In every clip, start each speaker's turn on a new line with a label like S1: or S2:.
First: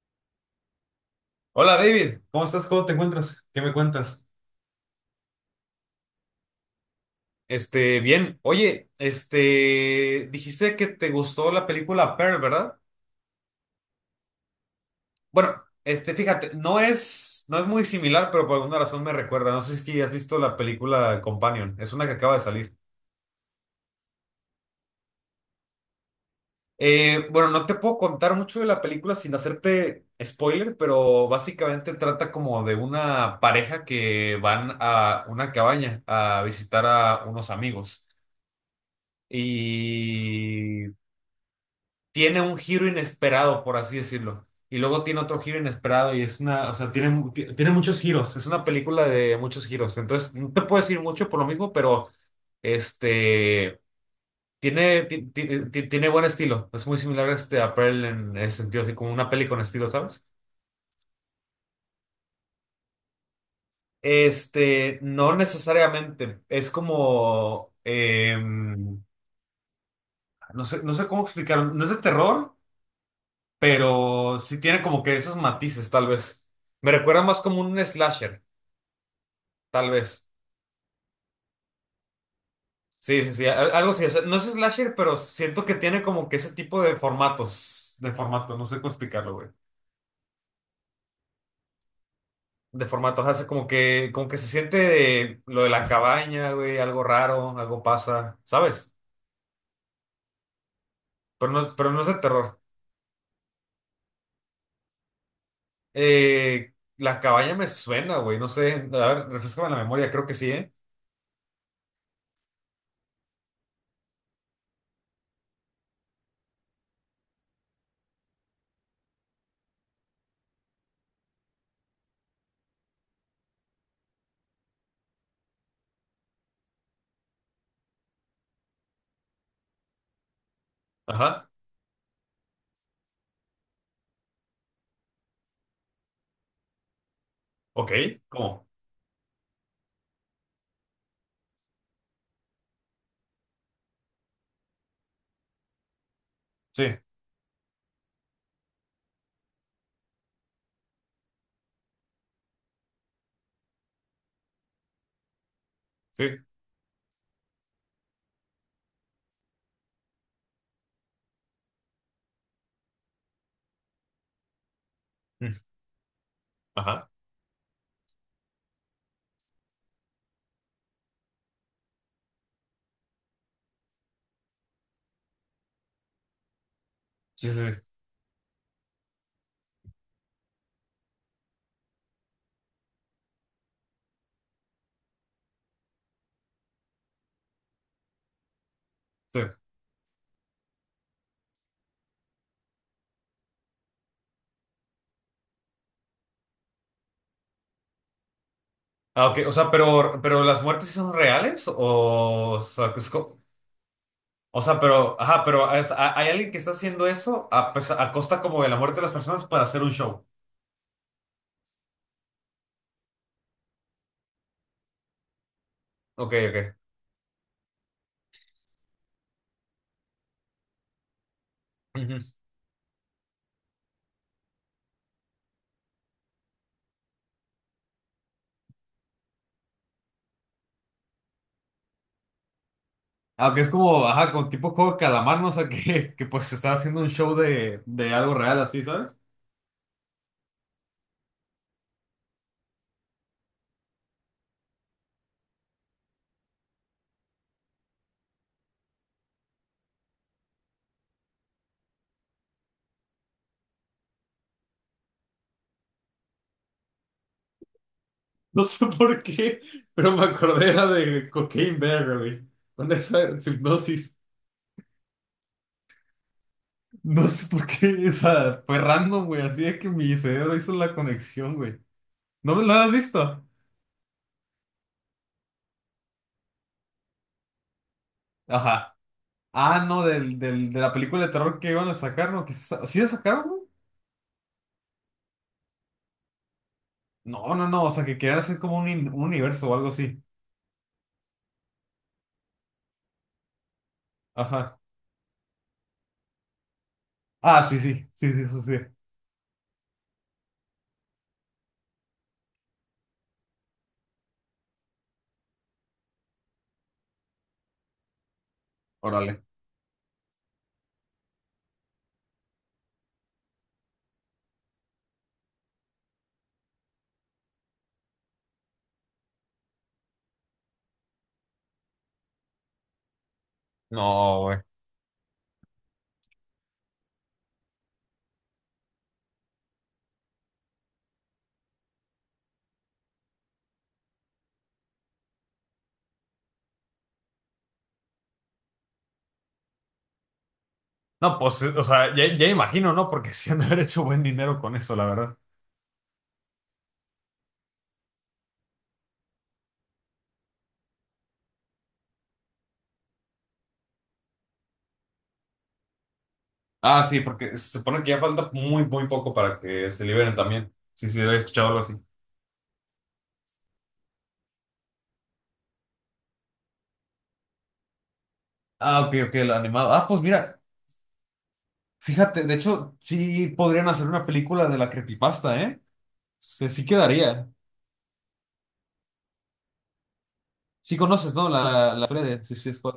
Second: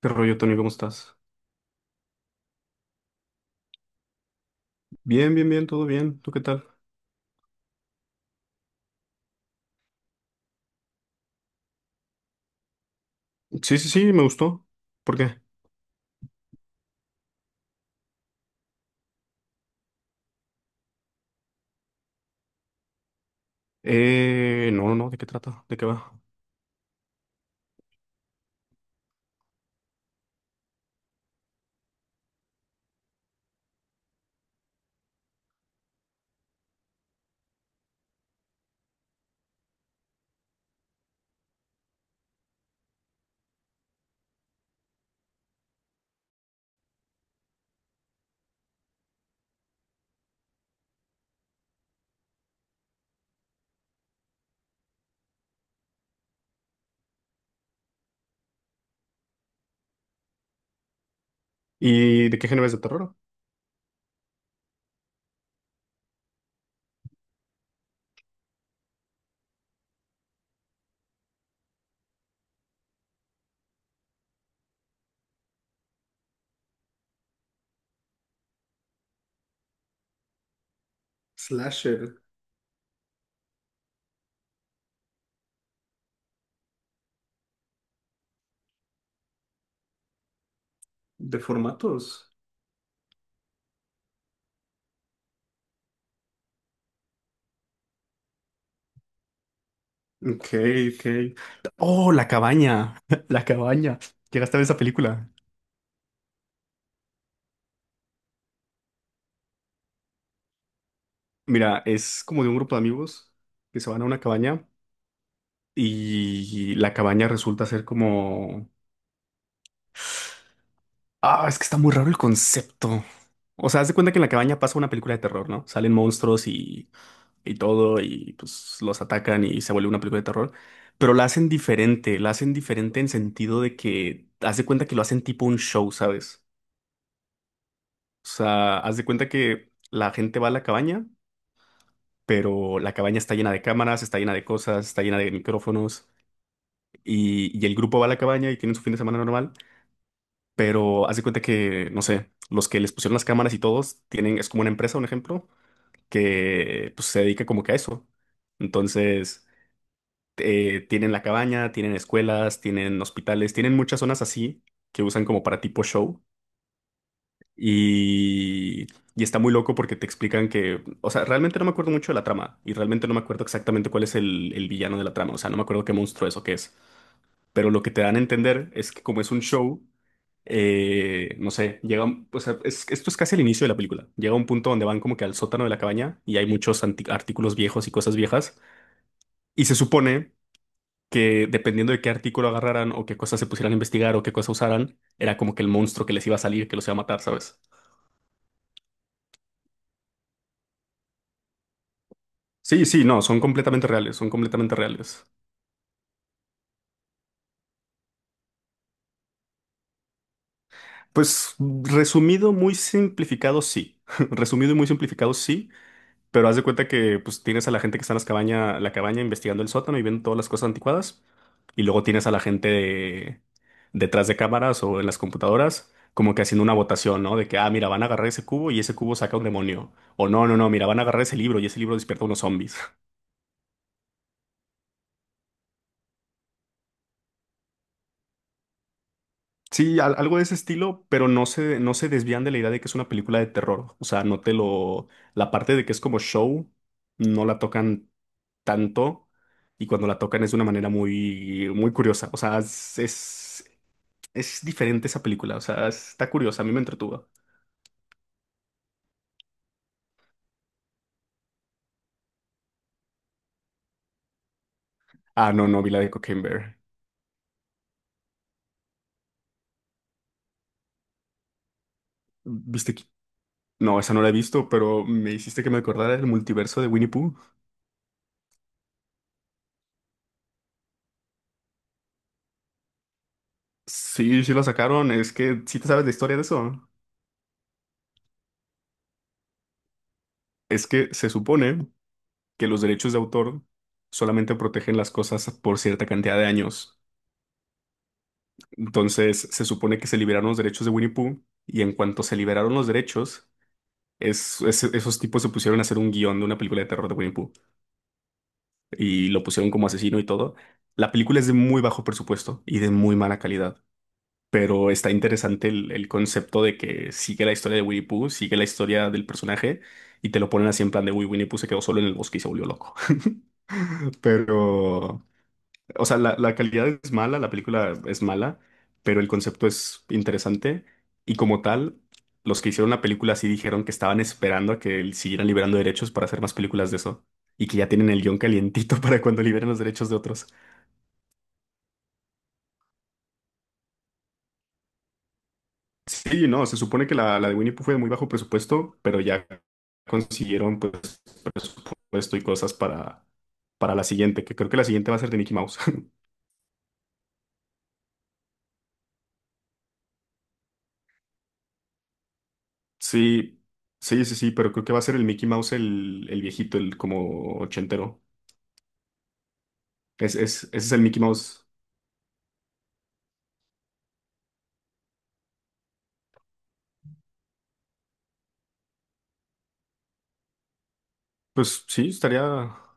S1: ¿Qué rollo, Tony? ¿Cómo estás?
S2: Hola David, ¿cómo estás? ¿Cómo te encuentras? ¿Qué me cuentas?
S1: Bien, bien, bien, todo bien. ¿Tú qué tal?
S2: Bien. Oye, dijiste que te gustó la película Pearl, ¿verdad?
S1: Sí, sí, sí, me gustó. ¿Por qué?
S2: Bueno, fíjate, no es muy similar, pero por alguna razón me recuerda. No sé si es que has visto la película Companion, es una que acaba de salir.
S1: No, no, no, ¿de qué trata? ¿De qué va?
S2: Bueno, no te puedo contar mucho de la película sin hacerte spoiler, pero básicamente trata como de una pareja que van a una cabaña a visitar a unos amigos. Y tiene un giro inesperado, por así decirlo. Y luego tiene otro giro inesperado y es una, o sea, tiene muchos giros. Es una película de muchos giros. Entonces, no te puedo decir mucho por lo mismo, pero este, tiene, ti- ti- ti- tiene buen estilo. Es muy similar a Pearl en ese sentido, así como una peli con estilo, ¿sabes?
S1: ¿Y de qué género es de terror?
S2: No necesariamente. Es como, no sé cómo explicarlo. No es de terror, pero sí tiene como que esos matices, tal vez. Me recuerda más como un slasher, tal vez.
S1: Slasher
S2: Sí, sí, sí, algo así. O sea, no es slasher, pero siento que tiene como que ese tipo de formatos, de formato, no sé cómo explicarlo, güey.
S1: de formatos.
S2: De formato, hace como que se siente de lo de la cabaña, güey, algo raro, algo pasa, ¿sabes?
S1: Ok, ok.
S2: Pero no, pero no es
S1: Oh,
S2: de
S1: La
S2: terror.
S1: Cabaña. La Cabaña. Llegaste a ver esa película.
S2: Eh, la cabaña me suena, güey, no sé. A ver, refrescame la memoria, creo que sí, ¿eh?
S1: Mira, es como de un grupo de amigos que se van a una cabaña y la cabaña resulta ser como. Ah, es que está muy raro el concepto. O sea, haz de cuenta que en la cabaña pasa una película de terror, ¿no? Salen monstruos y todo, y pues los atacan y se vuelve una película de terror, pero
S2: Ajá.
S1: la hacen diferente en sentido de que haz de cuenta que lo hacen tipo un show, ¿sabes?
S2: Ok,
S1: O
S2: ¿cómo?
S1: sea, haz de cuenta que la gente va a la cabaña, pero la cabaña está llena de cámaras, está llena de cosas, está llena de micrófonos,
S2: Sí,
S1: y el grupo va a la cabaña y tienen su fin de semana normal, pero haz de cuenta que, no sé, los que les pusieron las cámaras y todos tienen, es como una empresa, un ejemplo,
S2: sí.
S1: que pues se dedica como que a eso. Entonces, tienen la cabaña, tienen escuelas, tienen hospitales, tienen muchas zonas así que usan como
S2: Mm,
S1: para tipo show.
S2: ajá.
S1: Y, y está muy loco porque te explican que, o sea, realmente no me acuerdo mucho de la trama y realmente no me acuerdo exactamente cuál es el villano de la trama, o sea, no me acuerdo qué monstruo es o qué es.
S2: Sí, sí,
S1: Pero
S2: sí.
S1: lo que te dan a entender es que como es un show, no sé, llega, o sea, esto es casi el inicio de la película. Llega un punto donde van como que al sótano de la cabaña y hay muchos artículos viejos y cosas viejas.
S2: Sí.
S1: Y se supone que dependiendo de qué artículo agarraran o qué cosas se pusieran a investigar o qué cosas usaran, era como que el monstruo que les iba a salir, que los iba a matar, ¿sabes?
S2: Ah, ok, o sea, pero las muertes sí son reales o
S1: Sí,
S2: sea, que
S1: sí,
S2: es
S1: no, son completamente reales, son
S2: o
S1: completamente
S2: sea, pero,
S1: reales.
S2: ajá, pero o sea, hay alguien que está haciendo eso a costa como de la muerte de las personas para hacer un show.
S1: Pues resumido, muy simplificado, sí. Resumido y muy simplificado, sí.
S2: Ok,
S1: Pero haz de
S2: ok.
S1: cuenta que pues tienes a la gente que está en la cabaña investigando el sótano y viendo todas las cosas anticuadas. Y luego
S2: Ujú.
S1: tienes a la gente detrás de cámaras o en las computadoras, como que haciendo una votación, ¿no? De que, ah, mira, van a agarrar ese cubo y ese cubo saca un demonio. O no, no, no, mira, van a agarrar ese libro y ese libro despierta unos zombies.
S2: Aunque es como, ajá, con tipo juego de calamar, ¿no? O sea, que pues se estaba haciendo un show de algo real así, ¿sabes?
S1: Sí, algo de ese estilo, pero no se desvían de la idea de que es una película de terror. O sea, no te lo. La parte de que es como show, no la tocan tanto y cuando la tocan es de una manera muy, muy curiosa. O sea, es diferente esa película. O sea, está curiosa, a mí me entretuvo.
S2: No sé por qué, pero me acordé era de Cocaine Bear, güey. Con esa hipnosis.
S1: Ah, no, no, vi la de Cocaine Bear.
S2: No sé por qué, esa fue random, güey. Así es que mi cerebro hizo la conexión, güey. ¿No, no la has
S1: ¿Viste que-
S2: visto?
S1: No, esa no la he visto, pero me hiciste que me acordara del multiverso de Winnie Pooh.
S2: Ajá. Ah, no, de la película de terror que iban a sacar, ¿no? ¿Sí la sacaron, no?
S1: Sí, sí la sacaron. Es que sí te sabes la historia de eso.
S2: No, no, no, o sea, que querían hacer como un universo o algo así.
S1: Es que se supone que los derechos de autor solamente
S2: Ajá.
S1: protegen las cosas por cierta cantidad de años.
S2: Ah, sí, sí, sí, sí, sí, sí.
S1: Entonces, se supone que se liberaron los derechos de Winnie Pooh y en cuanto se liberaron los derechos, esos tipos se pusieron a hacer un guión de una película de terror de Winnie Pooh y
S2: Órale.
S1: lo pusieron como asesino y todo. La película es de muy bajo presupuesto y de muy mala calidad, pero está interesante el concepto de que sigue la historia de Winnie Pooh, sigue la historia del personaje y te lo ponen así en plan de, uy, Winnie Pooh se quedó solo en el bosque y se volvió loco.
S2: No, güey.
S1: Pero O sea, la, calidad es mala, la película es mala, pero el concepto es interesante. Y como tal, los que hicieron la película sí dijeron que estaban esperando a que siguieran liberando derechos para hacer más películas de eso. Y que ya tienen el guión calientito para cuando liberen los derechos de otros.
S2: No, pues, o sea, ya imagino, ¿no? Porque sí han de haber hecho buen dinero con eso, la verdad.
S1: Sí, no, se supone que la de Winnie Pooh fue de muy bajo presupuesto, pero ya consiguieron pues presupuesto y cosas para la siguiente, que creo que la siguiente va a ser de Mickey Mouse.
S2: Ah, sí, porque se supone que ya falta muy, muy poco para que se liberen también. Sí, sí, había escuchado algo así.
S1: Sí, sí, sí, sí, pero creo que va a ser el Mickey Mouse el viejito, el como ochentero.
S2: Ah, ok, ok, el animado. Ah, pues
S1: Es,
S2: mira,
S1: es, ese es el Mickey Mouse.
S2: fíjate, de hecho, sí podrían hacer una película de la creepypasta, ¿eh? Sí quedaría. Sí conoces, ¿no?
S1: Pues
S2: La
S1: sí,
S2: historia
S1: estaría
S2: de Suicide
S1: la
S2: Squad.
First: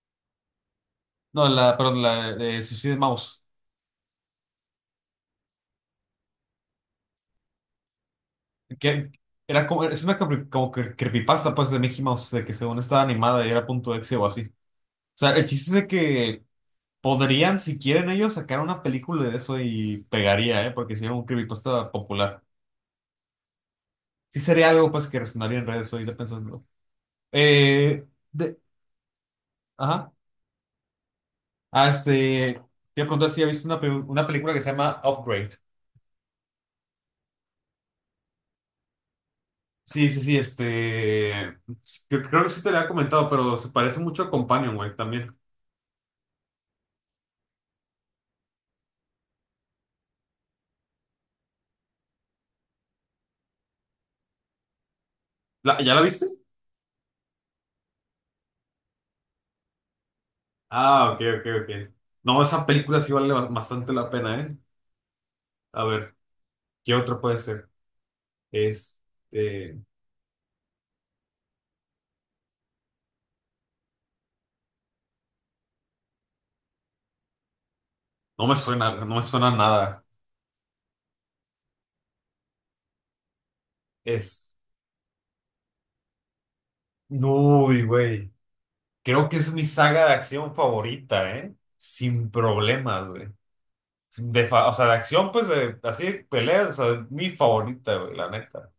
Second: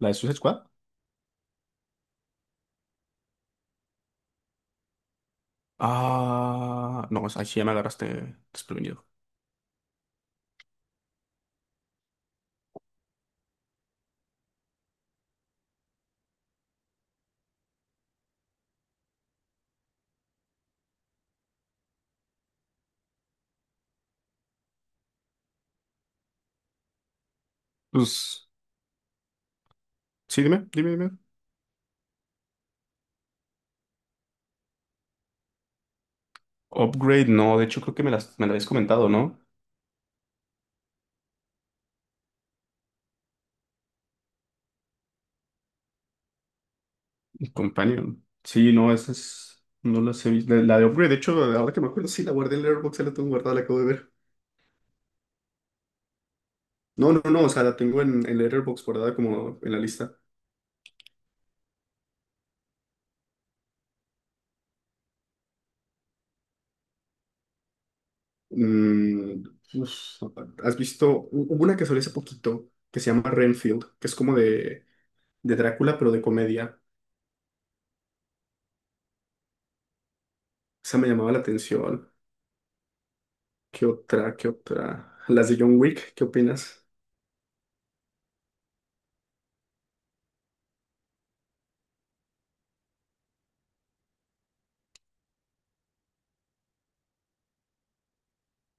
S1: de Suicide Squad.
S2: No, la, perdón, la de Suicide Mouse.
S1: Ah, no, ahí sí ya me agarraste desprevenido.
S2: Que era como, es una como que creepypasta, pues, de Mickey Mouse, de que según estaba animada y era .exe o así. O sea, el chiste es de que podrían, si quieren ellos, sacar una película de eso y pegaría, ¿eh? Porque si era un creepypasta popular. Sí sería algo, pues, que resonaría en redes ahorita pensando. Eh,
S1: Pues
S2: de, ajá.
S1: sí, dime, dime, dime.
S2: Ah, te voy a preguntar si has visto una película que se llama Upgrade.
S1: Upgrade, no, de hecho creo que me la habías comentado, ¿no?
S2: Sí, sí, sí. Creo que sí te lo había comentado, pero se parece mucho a Companion, güey, también.
S1: Companion. Sí, no, no las he visto. La de Upgrade, de hecho, ahora que me acuerdo, sí, la guardé en Letterboxd, ya la tengo guardada, la acabo de ver.
S2: ¿Ya la viste?
S1: No, no, no, o sea, la tengo en, Letterboxd guardada como en la lista.
S2: Ah, ok, ok, ok. No, esa película sí vale bastante la pena, ¿eh? A ver, ¿qué otra puede ser?
S1: Mm,
S2: Este.
S1: uf, ¿has visto? Hubo una que salió hace poquito que se llama Renfield, que es como de Drácula, pero de comedia.
S2: No me suena, no me suena nada.
S1: Esa me llamaba la atención. ¿Qué otra?
S2: Es.
S1: ¿Qué otra? Las de John Wick, ¿qué opinas?
S2: Uy, güey. Creo que es mi saga de acción favorita, ¿eh? Sin problemas, güey. O sea, de acción, pues, así, de peleas, o sea, mi favorita, güey, la neta.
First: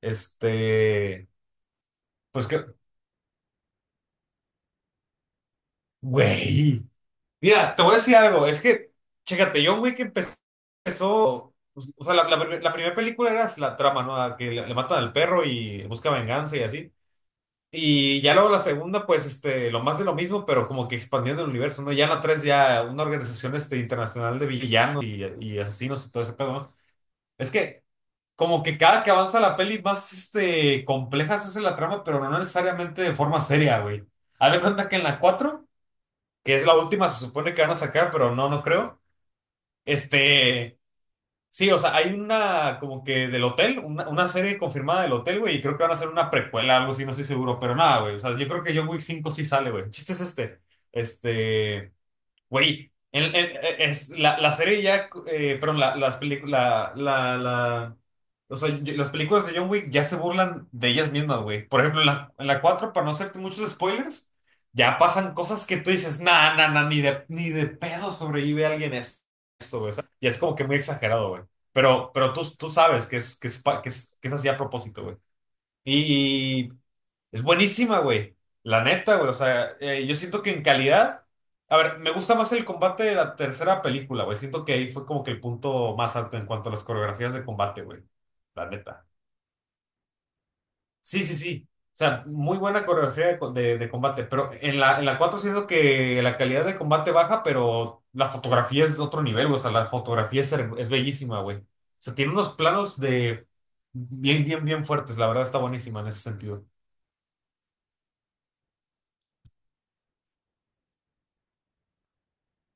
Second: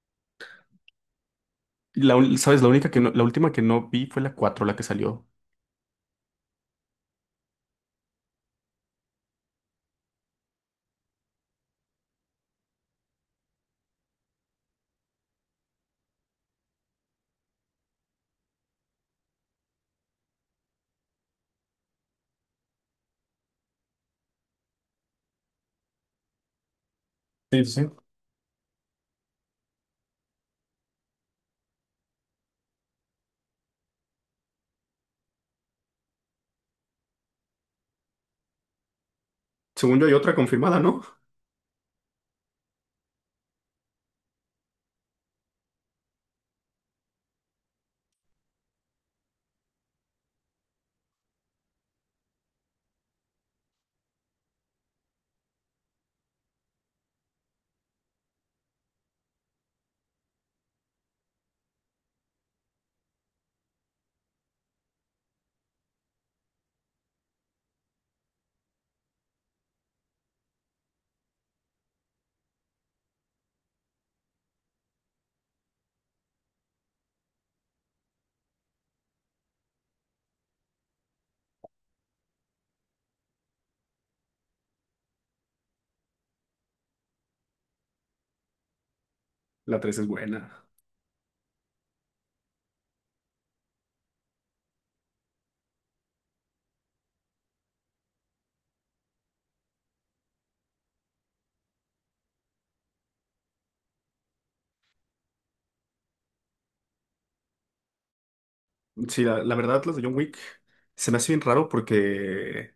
S2: Este.
S1: Y
S2: Pues
S1: ¿sabes?
S2: que
S1: La única que no- la última que no vi fue la 4 la que salió.
S2: Güey, mira, te voy a decir algo, es que, chécate, John Wick empezó, pues, o sea, la primera película era la trama, ¿no? A que le matan al perro y busca venganza y así. Y ya luego la segunda, pues, lo más de lo mismo, pero como que expandiendo el universo, ¿no? Ya en la tres, ya una organización, internacional de villanos y asesinos y todo ese pedo, ¿no? Es
S1: Sí,
S2: que
S1: sí.
S2: como que cada que avanza la peli, más, compleja se hace la trama, pero no necesariamente de forma seria, güey. Haz de cuenta que en la cuatro que es la última, se supone que van a sacar, pero no, no creo.
S1: Según yo hay otra
S2: Este,
S1: confirmada, ¿no?
S2: sí, o sea, hay una como que del hotel, una serie confirmada del hotel, güey, y creo que van a hacer una precuela, algo así, no estoy seguro, pero nada, güey, o sea, yo creo que John Wick 5 sí sale, güey. El chiste es este, Güey, la serie ya, perdón, la, las películas, o sea, las películas de John Wick ya se burlan de ellas mismas, güey. Por ejemplo, en la, 4 para no hacerte muchos spoilers, ya pasan cosas que tú dices, nah, nah, nah, ni de pedo sobrevive alguien eso. Y es como que muy exagerado, güey. Pero tú sabes que es así a propósito, güey. Y, es buenísima, güey. La neta, güey. O sea, yo siento que en calidad. A ver, me gusta más el combate de la tercera película, güey. Siento que ahí fue como que el punto más alto en cuanto a las coreografías de combate, güey. La neta.
S1: La 3 es buena.
S2: Sí, sí, sí. O sea, muy buena coreografía de combate. Pero en la 4 siento que la calidad de combate baja, pero la fotografía es de otro nivel, güey. O sea, la fotografía es bellísima, güey. O sea, tiene unos planos de bien, bien, bien fuertes. La verdad está buenísima en ese sentido.
S1: Sí, la verdad, las de John Wick se me hace bien raro porque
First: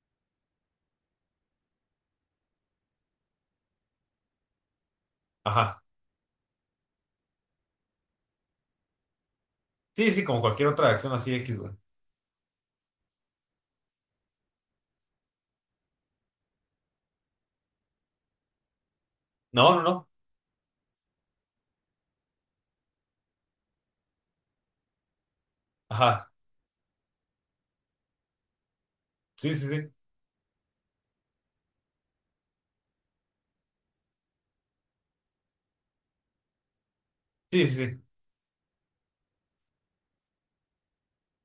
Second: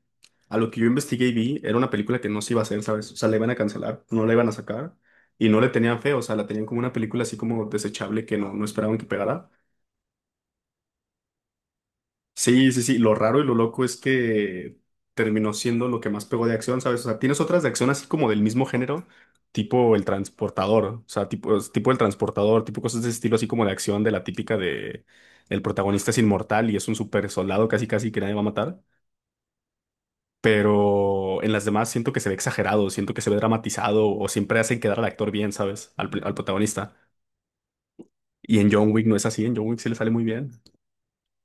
S1: a lo que yo investigué y vi, era una película que no se iba a hacer, ¿sabes? O sea, la iban a cancelar, no la iban a sacar y no le
S2: Ajá.
S1: tenían fe, o sea, la tenían como una película así como desechable que no esperaban que pegara.
S2: Sí, sí, como cualquier otra acción así X, güey.
S1: Sí, sí, sí. Lo raro y lo loco es que terminó siendo lo que más pegó de acción, ¿sabes? O sea, tienes otras de acción así como del mismo género,
S2: No, no,
S1: tipo El
S2: no.
S1: Transportador, o sea, tipo, tipo El Transportador, tipo cosas de ese estilo así como de acción de la típica de el protagonista es
S2: Ajá.
S1: inmortal y es un super soldado casi casi que nadie va a matar.
S2: Sí, sí, sí.
S1: Pero en las demás siento que se ve exagerado, siento que se ve dramatizado o siempre hacen quedar al actor bien, ¿sabes? Al protagonista.
S2: Sí, sí, sí.
S1: Y en John Wick no es así, en John Wick sí le sale muy bien.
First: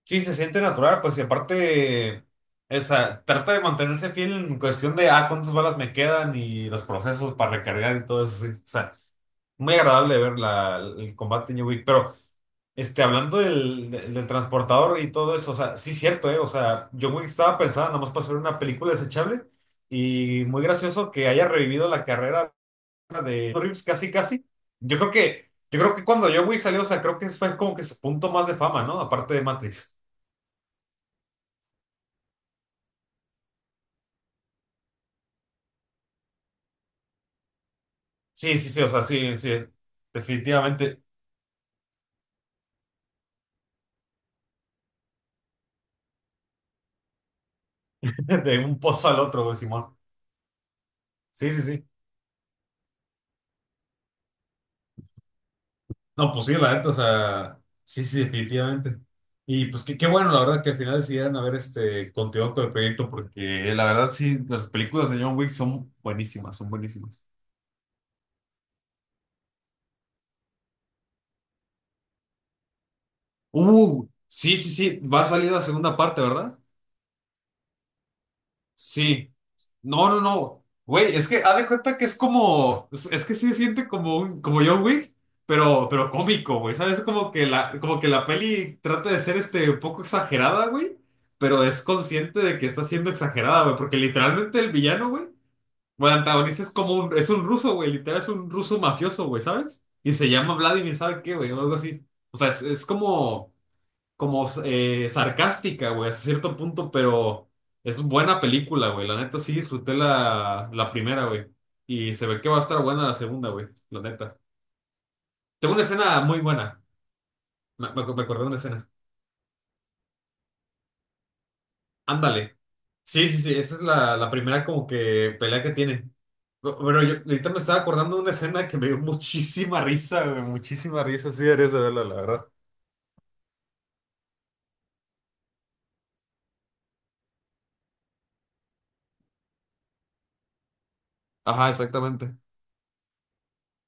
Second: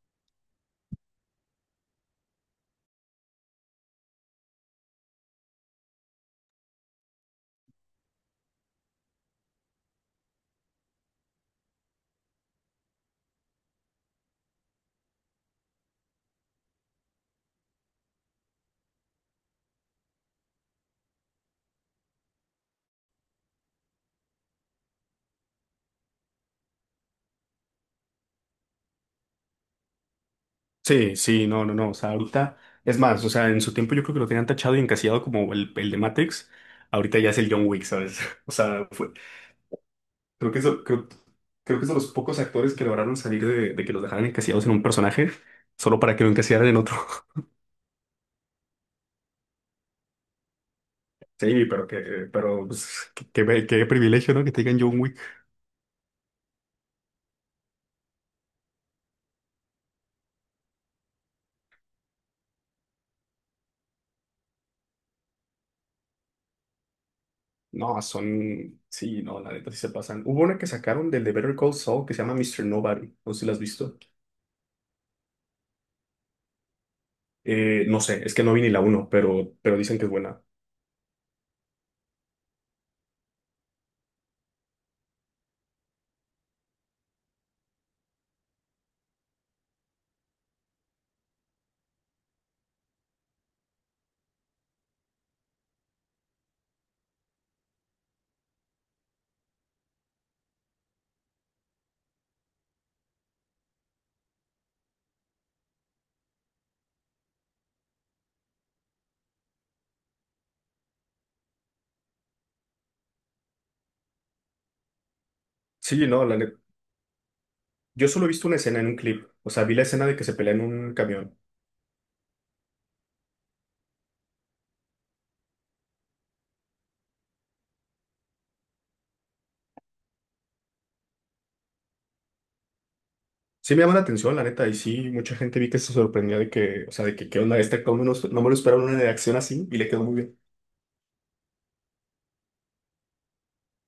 S2: Sí, se siente natural, pues, y aparte, o sea, trata de mantenerse fiel en cuestión de cuántas balas me quedan y los procesos para recargar y todo eso, sí. O sea, muy agradable ver la, el combate en New Week, pero... hablando del transportador y todo eso, o sea, sí es cierto, ¿eh? O sea, John Wick estaba pensada nada más para hacer una película desechable y muy gracioso que haya revivido la carrera de Reeves, casi, casi. Yo creo que cuando John Wick salió, o sea, creo que fue como que su punto más de fama, ¿no? Aparte de Matrix.
S1: Sí, sí, no, no, no. O sea, ahorita, es más, o sea, en su tiempo yo creo que lo tenían tachado y encasillado como el de Matrix. Ahorita ya es el John Wick, ¿sabes? O
S2: Sí, sí, sí, o
S1: sea,
S2: sea,
S1: fue,
S2: sí, sí.
S1: creo que es,
S2: Definitivamente,
S1: creo, creo que es de los pocos actores que lograron salir de, que los dejaran encasillados en un personaje solo para que lo encasillaran en otro.
S2: de un pozo al otro, güey, Simón. Sí, sí,
S1: Sí,
S2: sí.
S1: pero que, pero pues, qué privilegio, ¿no? Que te digan John Wick.
S2: No, pues sí, la neta, o sea, sí, sí, definitivamente. Y pues qué bueno, la verdad, que al final decidieron haber continuado con el proyecto, porque la verdad, sí, las películas de John Wick son buenísimas, son buenísimas.
S1: No, son, sí, no, la neta sí se pasan. Hubo una que sacaron del de Better Call Saul que se llama Mr. Nobody, no sé si la has visto.
S2: Sí, sí, sí, va a salir la segunda parte, ¿verdad?
S1: No sé, es que no vi ni la uno,
S2: Sí.
S1: pero dicen que
S2: No,
S1: es
S2: no,
S1: buena.
S2: no. Güey, es que haz de cuenta que es como. Es que sí se siente como un, como John Wick, pero cómico, güey. ¿Sabes? Como que la peli trata de ser un poco exagerada, güey. Pero es consciente de que está siendo exagerada, güey. Porque literalmente el villano, güey. O el antagonista es como un, es un ruso, güey. Literal es un ruso mafioso, güey, ¿sabes? Y se llama Vladimir, ¿sabe qué, güey? O algo así. O sea, es como sarcástica, güey, hasta cierto punto, pero es buena película, güey. La neta sí disfruté la primera, güey. Y se ve que va a estar buena la segunda, güey. La neta. Tengo una
S1: Sí,
S2: escena
S1: no, la
S2: muy
S1: neta.
S2: buena. Me, me,
S1: Yo
S2: ac- me
S1: solo he
S2: acordé de
S1: visto
S2: una
S1: una escena en
S2: escena.
S1: un clip, o sea, vi la escena de que se pelea en un camión.
S2: Ándale. Sí, sí, sí. Esa es la primera como que pelea que tiene. Pero yo ahorita me estaba acordando de una escena que me dio muchísima risa, güey. Muchísima risa. Sí, deberías de verla, la verdad.
S1: Sí me llama la atención, la neta, y sí, mucha gente vi que se sorprendía de que, o sea, de que qué onda esta, cómo no, no me lo esperaron una reacción así y le quedó muy bien.
S2: Ajá, exactamente.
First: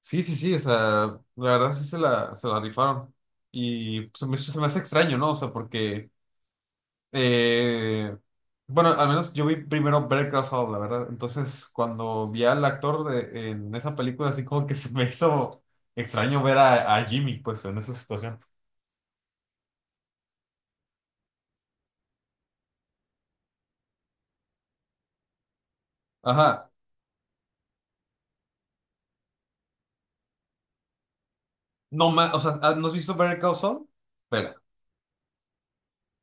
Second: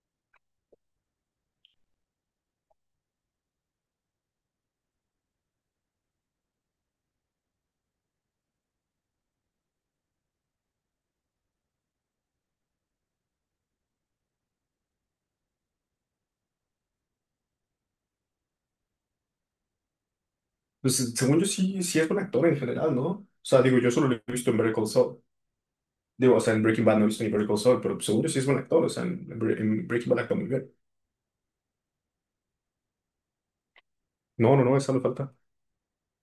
S2: Sí, sí, sí, o sea, la verdad sí se la rifaron. Y pues, se me hace extraño, ¿no? O sea, porque, eh, bueno, al menos yo vi primero Better Call Saul, la verdad. Entonces, cuando vi al actor de, en esa película, así como que se me hizo extraño ver a Jimmy, pues, en esa situación.
S1: Pues según yo sí, sí es buen actor en general, ¿no? O sea, digo, yo solo lo he visto en Better Call Saul. Digo, o sea, en
S2: Ajá,
S1: Breaking Bad no he visto ni Better Call Saul, pero seguro sí es buen actor, o sea, en, en Breaking Bad actúa muy bien.
S2: no más, o sea, ¿no has visto Better Call Saul?
S1: No,
S2: Vela.
S1: no, no, esa me falta.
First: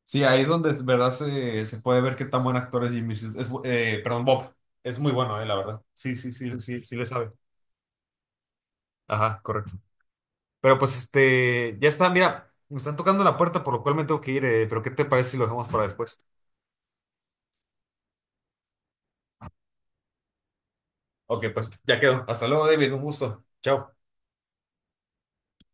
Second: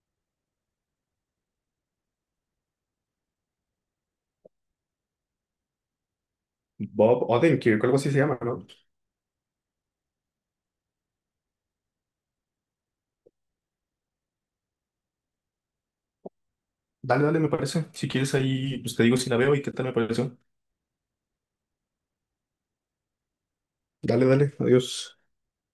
S2: Sí, ahí es donde, de verdad, se puede ver qué tan buen actor es Jimmy. Perdón, Bob. Es muy bueno, la verdad. Sí, sí, sí, sí, sí le
S1: Bob
S2: sabe.
S1: Odenkirk, algo así se llama, ¿no?
S2: Ajá, correcto. Pero pues ya está, mira, me están tocando la puerta, por lo cual me tengo que ir, pero ¿qué te parece si lo dejamos para después?
S1: Dale, dale, me parece. Si quieres ahí, pues te digo si la veo y qué tal me pareció.
S2: Ok, pues ya quedó. Hasta luego, David, un gusto. Chao.
S1: Dale, dale, adiós.